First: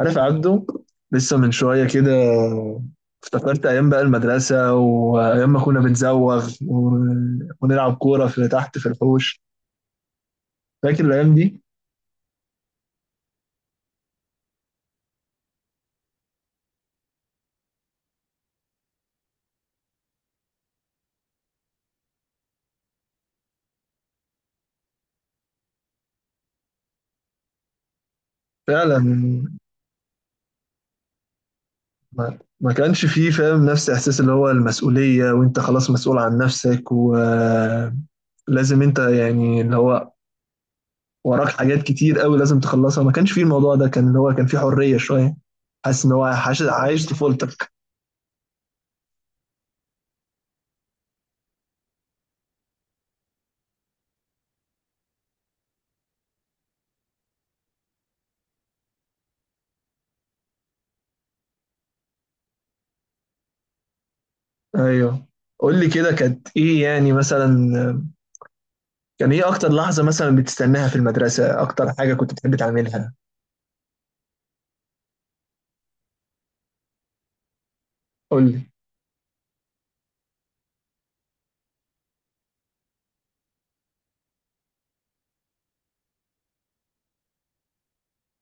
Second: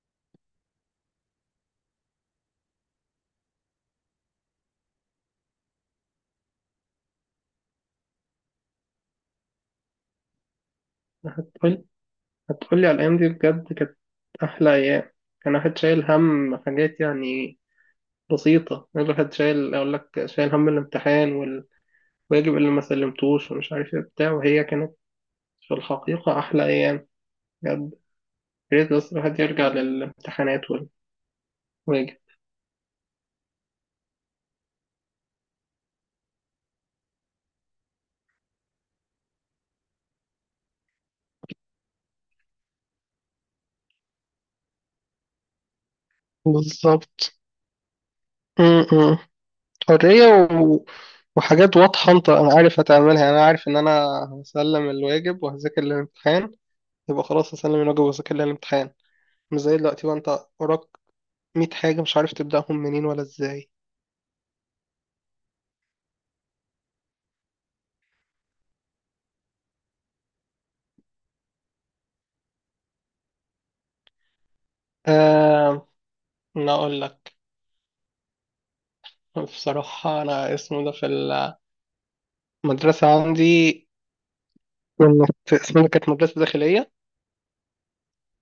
عارف عبده، لسه من شوية كده افتكرت أيام بقى المدرسة وأيام ما كنا بنزوغ ونلعب كورة في تحت في الحوش. فاكر الأيام دي؟ هتقول هتقولي على الأيام دي بجد كانت أحلى أيام. كان واحد شايل هم حاجات يعني بسيطة. يعني الواحد شايل، أقول لك، شايل هم الامتحان والواجب اللي ما سلمتوش ومش عارف إيه بتاع، وهي كانت في الحقيقة أحلى أيام بجد. يا ريت فعلا. بس الواحد يرجع للامتحانات والواجب. ما كانش فيه فاهم نفس إحساس اللي هو المسؤولية، وأنت خلاص مسؤول عن نفسك ولازم أنت يعني اللي هو وراك حاجات كتير قوي لازم تخلصها. ما كانش فيه الموضوع ده، كان اللي هو كان فيه حرية شوية. حاسس إن هو عايش عايش بالظبط. طفولتك. م- م. حرية و... وحاجات واضحة. أنت أنا عارف هتعملها، أنا عارف إن أنا هسلم الواجب وهذاكر الامتحان، يبقى خلاص هسلم الواجب وهذاكر الامتحان. مش زي دلوقتي بقى، انت وراك 100 حاجة مش عارف تبدأهم منين ولا ازاي. أيوه، قول لي كده، كانت إيه يعني مثلا؟ كان ايه اكتر لحظة مثلا بتستناها في المدرسة؟ اكتر حاجة كنت بتحب تعملها؟ آه، أنا أقول لك قول لي. بصراحة. أنا اسمه ده في المدرسة عندي اسمها كانت مدرسة داخلية.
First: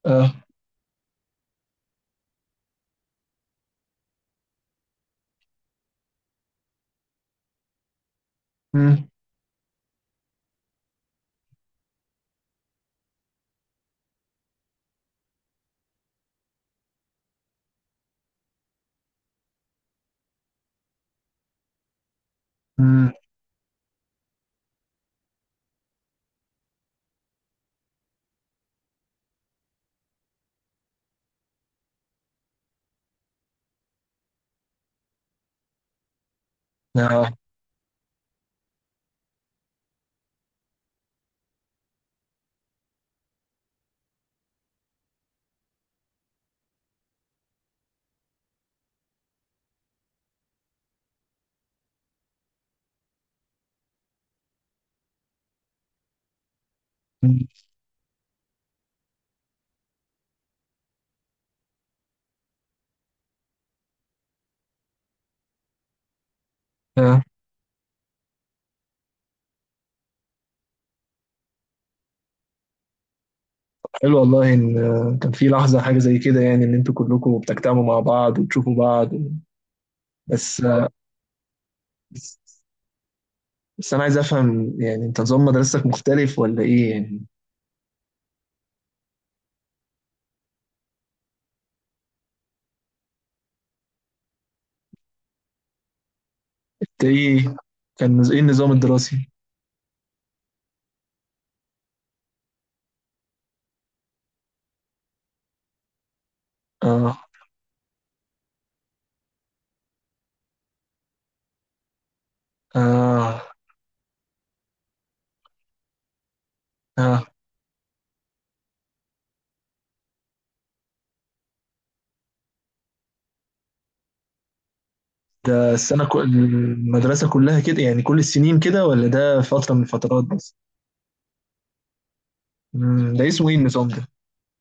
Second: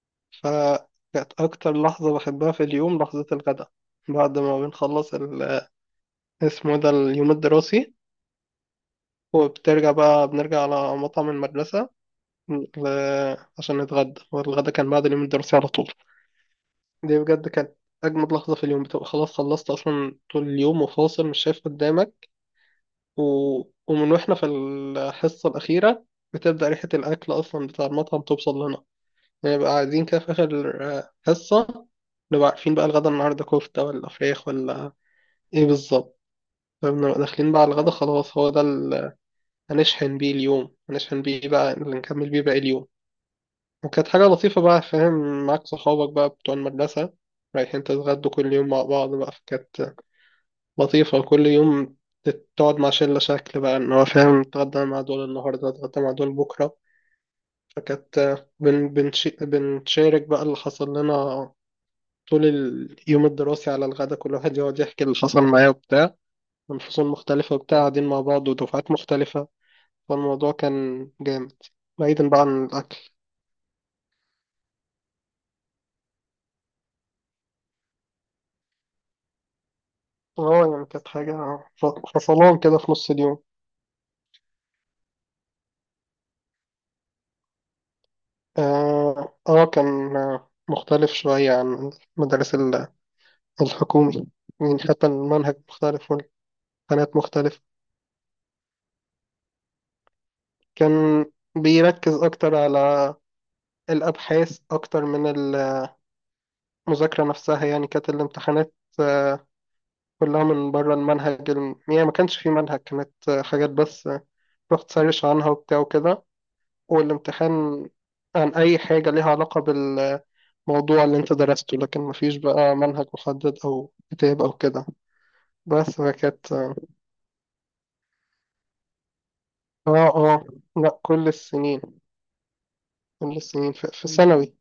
اه. فكانت أكتر لحظة بحبها في اليوم لحظة الغداء، بعد ما بنخلص اسمه ده اليوم الدراسي. امم. وبترجع بقى بنرجع على مطعم المدرسة عشان نتغدى، والغدا كان بعد اليوم الدراسي على طول. دي بجد كانت أجمد لحظة في اليوم، بتبقى خلاص خلصت أصلا طول اليوم وفاصل مش شايف قدامك. امم. و... ومن وإحنا في الحصة الأخيرة بتبدأ ريحة الأكل أصلا بتاع المطعم توصل لنا، نبقى قاعدين كده في آخر حصة، نبقى عارفين بقى الغدا النهاردة كفتة ولا فراخ ولا إيه بالظبط. فبنبقى اه. داخلين بقى على الغدا، خلاص هو ده اللي هنشحن بيه اليوم، هنشحن بيه بقى اللي نكمل بيه باقي اليوم. وكانت حاجة لطيفة بقى، فاهم؟ معاك صحابك بقى بتوع المدرسة رايحين تتغدوا كل يوم مع بعض بقى، فكانت لطيفة. وكل يوم تقعد مع شلة شكل بقى، إن هو فاهم، نتغدى مع دول النهاردة نتغدى مع دول بكرة. مم. فكانت بنشارك بقى اللي حصل لنا طول اليوم الدراسي على الغدا، كل واحد يقعد يحكي اللي حصل معاه وبتاع، من فصول آه. مختلفة وبتاع، قاعدين مع بعض ودفعات مختلفة. فالموضوع كان جامد، بعيدا بقى عن الأكل. حلو والله، ان كان في لحظة حاجة زي كده يعني، ان انتوا كلكم بتجتمعوا مع بعض وتشوفوا بعض و- بس اه يعني آه، كانت حاجة ف- بس فصلان كده في نص اليوم. بس انا عايز افهم يعني، انت نظام مدرستك مختلف ولا ايه يعني؟ كان مختلف شوية عن المدارس الحكومي، يعني حتى المنهج مختلف انت والقناة ايه؟ مختلفة. كان ايه النظام الدراسي؟ كان بيركز أكتر على الأبحاث أكتر من اه. المذاكرة نفسها. يعني كانت الامتحانات آه، كلها من بره المنهج. يعني ما كانش في منهج، كانت اه. حاجات بس، رحت سيرش عنها وبتاع وكده، اه. والامتحان عن أي حاجة ليها علاقة بالموضوع اللي أنت درسته، لكن مفيش بقى منهج محدد أو كتاب أو كده. ده بس السنة كل فكانت اه. المدرسة كلها كده يعني، كل السنين كده، ولا ده فترة من اه الفترات آه، بس؟ لأ، كل السنين. مم. ده كل اسمه ايه السنين في النظام ده؟ ثانوي،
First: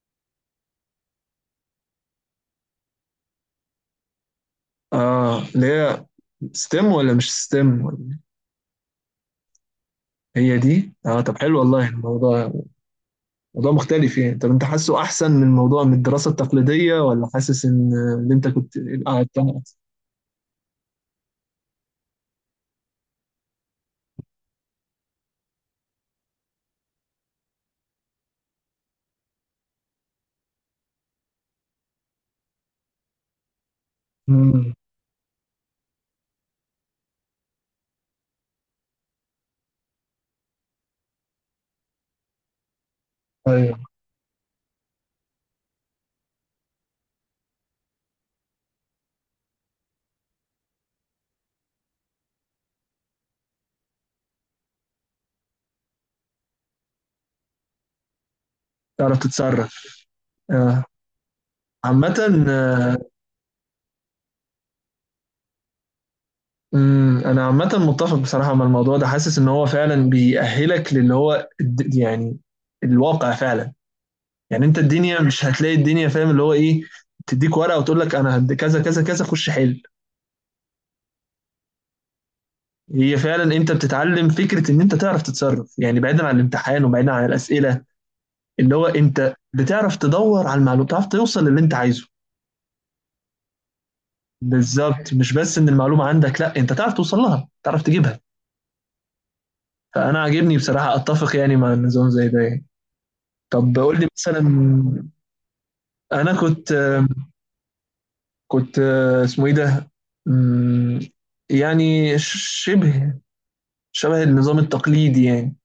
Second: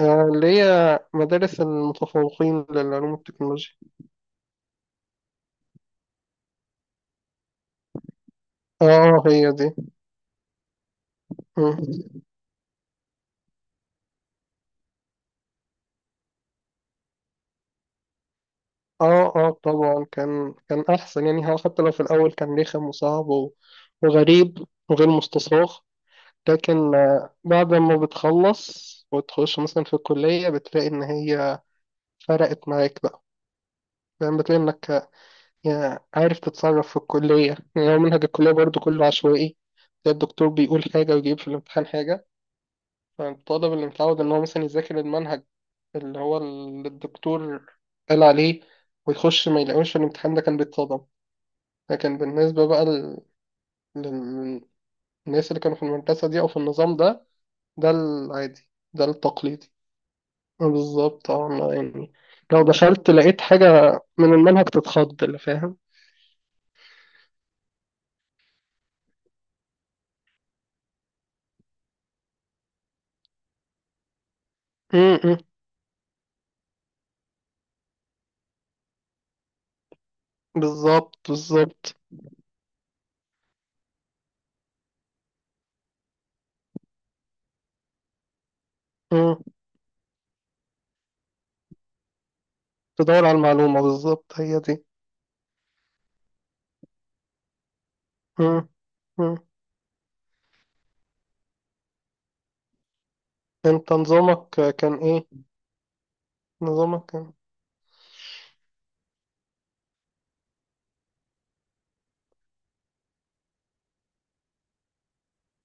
اللي هي مدارس المتفوقين للعلوم والتكنولوجيا. اه، اللي هي ستيم ولا مش ستيم؟ اه هي دي. هي دي؟ اه، طب حلو والله. يعني مم. الموضوع موضوع مختلف يعني. طب انت حاسه احسن من الموضوع، من الدراسة التقليدية، ولا حاسس ان اللي انت كنت اه قعدت؟ اه طبعا، كان احسن. يعني هو حتى لو في الاول كان رخم وصعب وغريب وغير مستصاغ، لكن بعد ما بتخلص وتخش مثلا في الكلية بتلاقي ان هي فرقت معاك بقى. يعني بتلاقي امم. انك يعني عارف تتصرف في الكلية. يعني هو منهج الكلية برضو كله عشوائي، تلاقي الدكتور بيقول حاجة ويجيب في الامتحان حاجة. فالطالب ايوه. اللي متعود ان هو مثلا يذاكر المنهج اللي هو الدكتور قال عليه، ويخش ما يلاقوش في الامتحان، ده كان بيتصدم. لكن بالنسبة بقى للناس اللي كانوا في المدرسة دي أو في النظام ده، ده العادي، ده تعرف التقليدي. تتصرف. آه. بالظبط. اه أنا يعني عامة. لو آه، دخلت لقيت حاجة من المنهج تتخض، اللي فاهم. مم. أنا عامة متفق بصراحة مع الموضوع ده، حاسس إن هو فعلا بيأهلك للي هو يعني الواقع فعلا. يعني انت، م- الدنيا م. مش هتلاقي الدنيا فاهم اللي هو ايه تديك ورقه وتقول لك انا هد كذا كذا كذا خش حل. بالظبط بالظبط. هي فعلا، انت بتتعلم فكره ان انت تعرف تتصرف يعني، بعيدا عن الامتحان وبعيدا عن الاسئله، اللي هو م. انت بتعرف تدور على المعلومه، بتعرف توصل للي انت عايزه. تدور على المعلومة بالظبط، هي دي. بالظبط. مش بس ان المعلومه عندك، لا انت تعرف توصل لها، تعرف تجيبها. م- م. فانا عاجبني بصراحه، اتفق يعني مع النظام زي ده يعني. طب انت قول لي مثلا، نظامك كان ايه؟ انا كنت نظامك كان؟ كنت اسمه ايه ده. مم. يعني شبه شبه النظام التقليدي يعني،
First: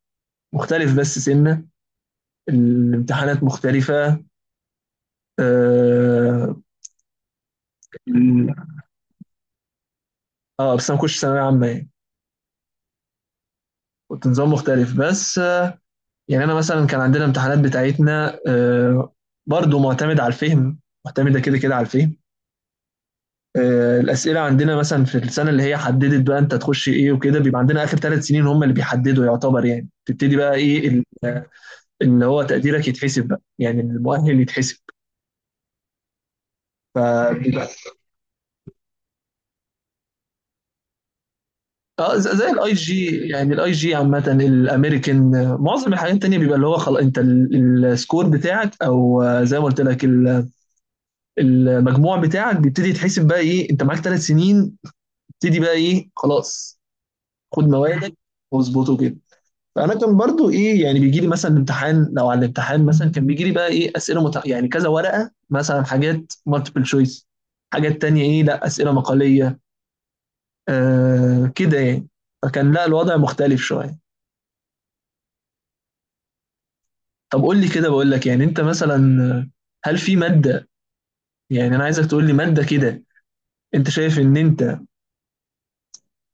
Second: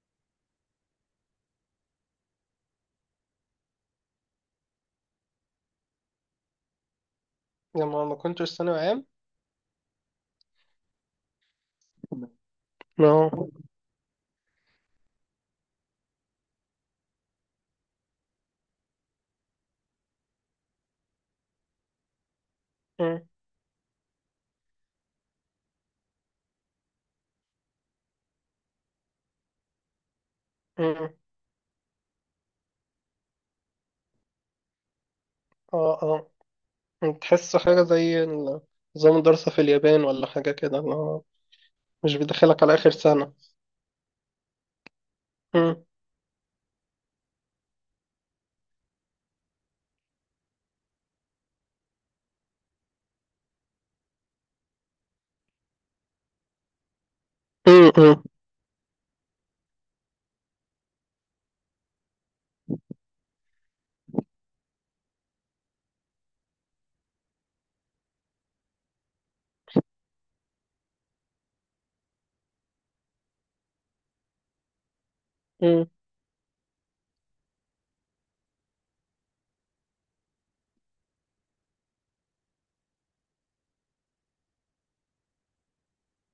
مختلف بس سنة، الامتحانات مختلفة. اه، يعني ما كنتش ال- ثانوي عام؟ بس انا ما كنتش ثانوية عامة يعني. لا. كنت نظام مختلف بس، يعني انا مثلا كان عندنا امتحانات بتاعتنا، برضو معتمد على الفهم، معتمدة كده كده على الفهم. الأسئلة عندنا مثلا في السنة اللي هي حددت بقى أنت تخش إيه وكده، بيبقى عندنا آخر 3 سنين هم اللي بيحددوا يعتبر يعني، تبتدي بقى إيه مم. اللي هو تقديرك يتحسب بقى يعني، المؤهل يتحسب. اه اه، يعني تحس فبيبقى حاجة زي نظام الدراسة في اليابان ولا حاجة كده، اللي هو مش اه، زي بيدخلك الاي على آخر جي سنة. يعني، الاي جي عامة، الامريكان، مم. معظم الحاجات التانية بيبقى اللي هو خلاص انت السكور بتاعك او، زي ما قلت لك المجموع بتاعك بيبتدي يتحسب بقى ايه، انت معاك 3 سنين، تبتدي بقى ايه، خلاص خد مم. موادك مم. واظبطه كده. فانا كان برضو ايه يعني، بيجي لي مثلا الامتحان، لو على الامتحان مثلا كان بيجي لي بقى ايه اسئله يعني كذا ورقه مثلا، حاجات مالتيبل شويس، حاجات تانية ايه لا اسئله مقاليه، كده يعني. فكان لا الوضع مختلف شويه. مم. طب قول لي كده بقول لك، يعني انت مثلا هل في مادة، يعني انا عايزك تقول لي مادة كده انت شايف ان انت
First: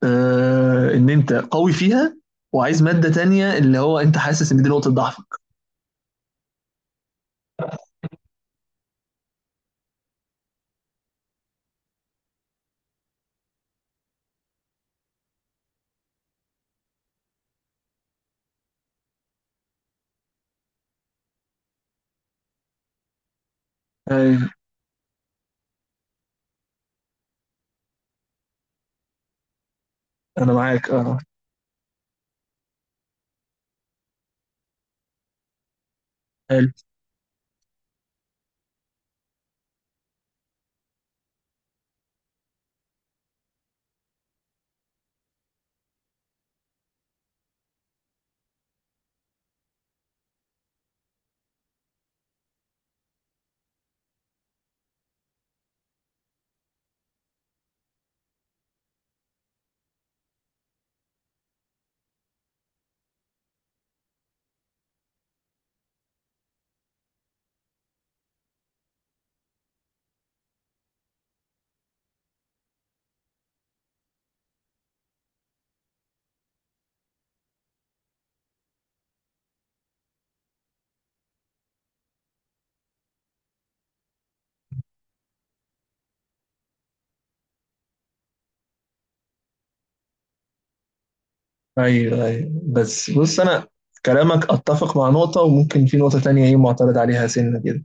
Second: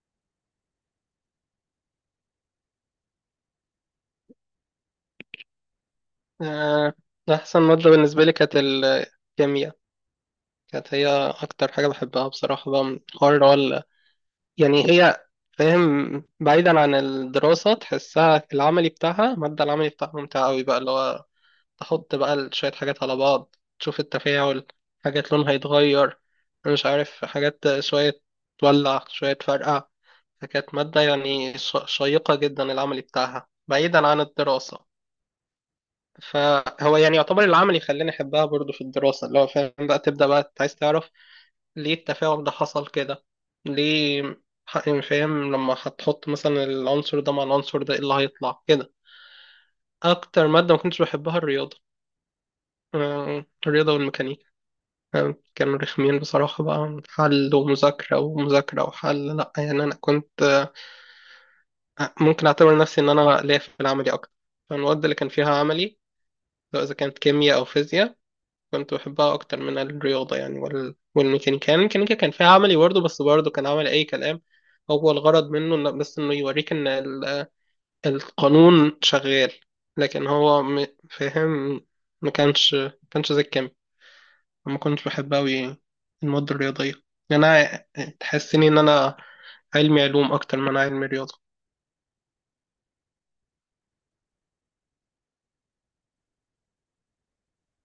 ان انت قوي فيها، وعايز مادة تانية اللي هو انت حاسس ان دي نقطة ضعفك. آه، أحسن مادة بالنسبة لي كانت الكيمياء، كانت هي أكتر حاجة بحبها بصراحة بقى من حوار اللي يعني هي، فاهم؟ بعيدا عن الدراسة تحسها العملي بتاعها، المادة العملي بتاعها ممتعة أوي بقى، اللي هو تحط بقى شوية حاجات على بعض تشوف ايوه. التفاعل، حاجات لونها يتغير، أنا مش عارف، حاجات شوية تولع شوية تفرقع. انا فكانت معاك مادة اه. يعني شيقة جدا، العملي بتاعها بعيدا عن الدراسة. حلو. فهو يعني يعتبر العملي خلاني أحبها برضو في الدراسة، اللي هو فاهم بقى تبدأ بقى عايز تعرف ليه التفاعل ده حصل كده، ليه. يعني فاهم لما هتحط مثلا العنصر ده مع العنصر ده ايه اللي هيطلع كده. أكتر مادة ما كنتش بحبها الرياضة. الرياضة والميكانيكا، فاهم؟ كانوا رخمين بصراحة بقى، حل ومذاكرة ومذاكرة وحل. لأ يعني أنا كنت، ممكن أعتبر نفسي إن أنا ليا في العملي أكتر. فالمواد اللي كان فيها عملي، سواء إذا كانت كيمياء أو فيزياء، كنت بحبها أكتر من الرياضة يعني والميكانيكا. يعني الميكانيكا كان فيها عملي برضه، بس برضه كان عملي أي كلام، هو الغرض منه إن بس إنه يوريك إن القانون شغال، لكن هو م، فاهم؟ ما كانش زي الكيمياء. ما كنتش بحب أوي المواد الرياضية. يعني أنا تحسني إن أنا علمي علوم أكتر ما أنا علمي رياضة. ايوه، ايوه. بس بص انا كلامك اتفق مع نقطة، وممكن في نقطة تانية ايه معترض عليها سنة كده.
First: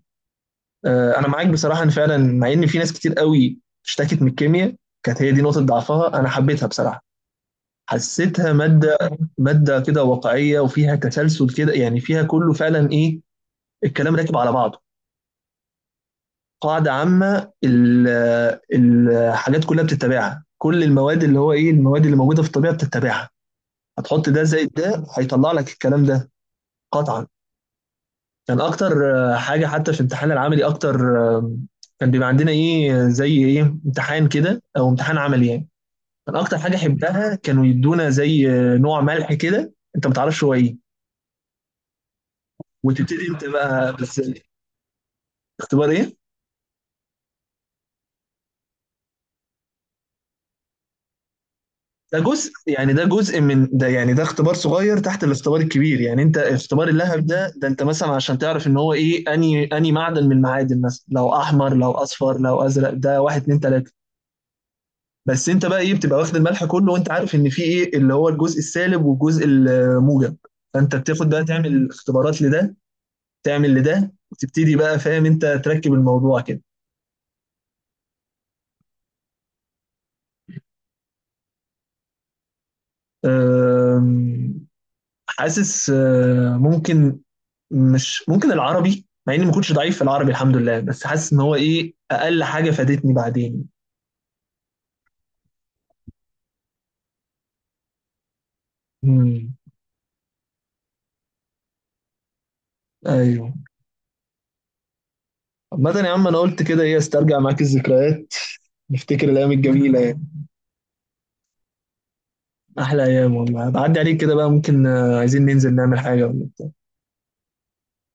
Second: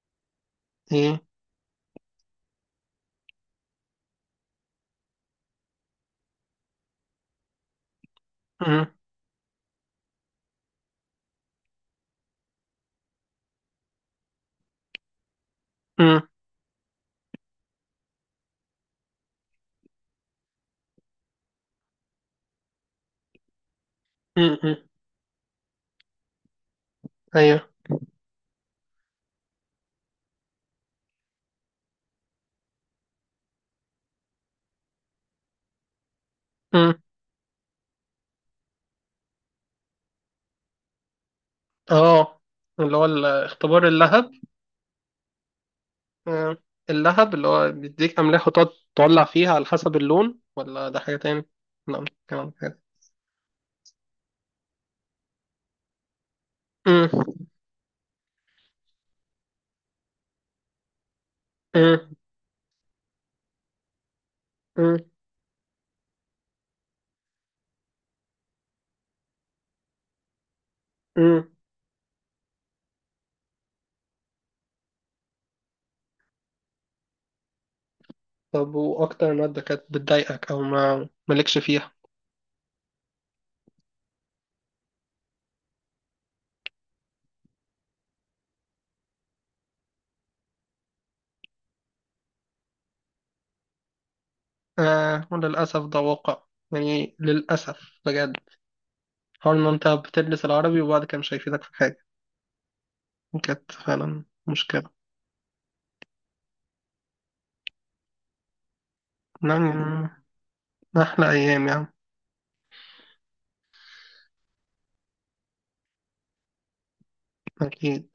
آه، إيه؟ انا معاك بصراحة ان فعلا مع ان في ناس كتير قوي اشتكت من الكيمياء، كانت هي دي نقطة ضعفها، انا حبيتها بصراحة. حسيتها أمم، مادة، مادة كده واقعية وفيها تسلسل كده يعني، فيها كله فعلا ايه، الكلام راكب على بعضه. أمم، قاعدة عامة الحاجات كلها بتتبعها، كل المواد اللي هو ايه، المواد اللي موجودة في الطبيعة بتتبعها. هتحط ده أمم، زائد أمم. ده هيطلع لك الكلام ده. قطعا. أيوه. كان اكتر حاجة، حتى في الامتحان العملي اكتر، كان بيبقى عندنا ايه زي ايه امتحان كده او امتحان عملي يعني. كان اكتر حاجة أمم. حبتها كانوا يدونا زي نوع ملح كده انت ما تعرفش هو ايه، أه اللي هو وتبتدي انت الاختبار بقى بس. اللهب. اختبار ايه؟ آه، اللهب اللي هو بيديك أملاح وتقعد تولع فيها على حسب اللون، ولا ده حاجة تاني؟ لا ده جزء كمان حاجة. يعني، ده جزء من ده يعني، ده اختبار صغير تحت الاختبار الكبير يعني. انت اختبار اللهب أمم، ده، ده انت مثلا عشان تعرف ان هو ايه اني معدن من المعادن مثلا، لو احمر لو أمم، اصفر لو ازرق، ده واحد اتنين تلاته. أمم، بس انت بقى ايه، بتبقى واخد الملح كله وانت عارف ان في ايه اللي هو الجزء السالب والجزء الموجب. فانت بتاخد بقى أمم. تعمل اختبارات لده، تعمل لده، وتبتدي بقى فاهم انت تركب الموضوع كده. طب وأكتر مادة كانت بتضايقك أو ما مالكش فيها؟ أم، حاسس ممكن، مش ممكن العربي مع اني ما كنتش ضعيف في العربي الحمد لله، بس حاسس ان هو ايه اقل حاجه فادتني بعدين. آه وللأسف ده واقع، يعني للأسف بجد. امم. حوار ان انت بتدرس العربي وبعد كده مش هيفيدك في حاجة، ايوه. كانت فعلا مشكلة. عامة يا عم انا قلت كده ايه، استرجع معاك الذكريات، نفتكر الايام الجميله يعني يعني. احلى ايام يعني. احلى ايام والله. بعدي عليك كده بقى، ممكن عايزين ننزل نعمل حاجه ولا؟ اكيد.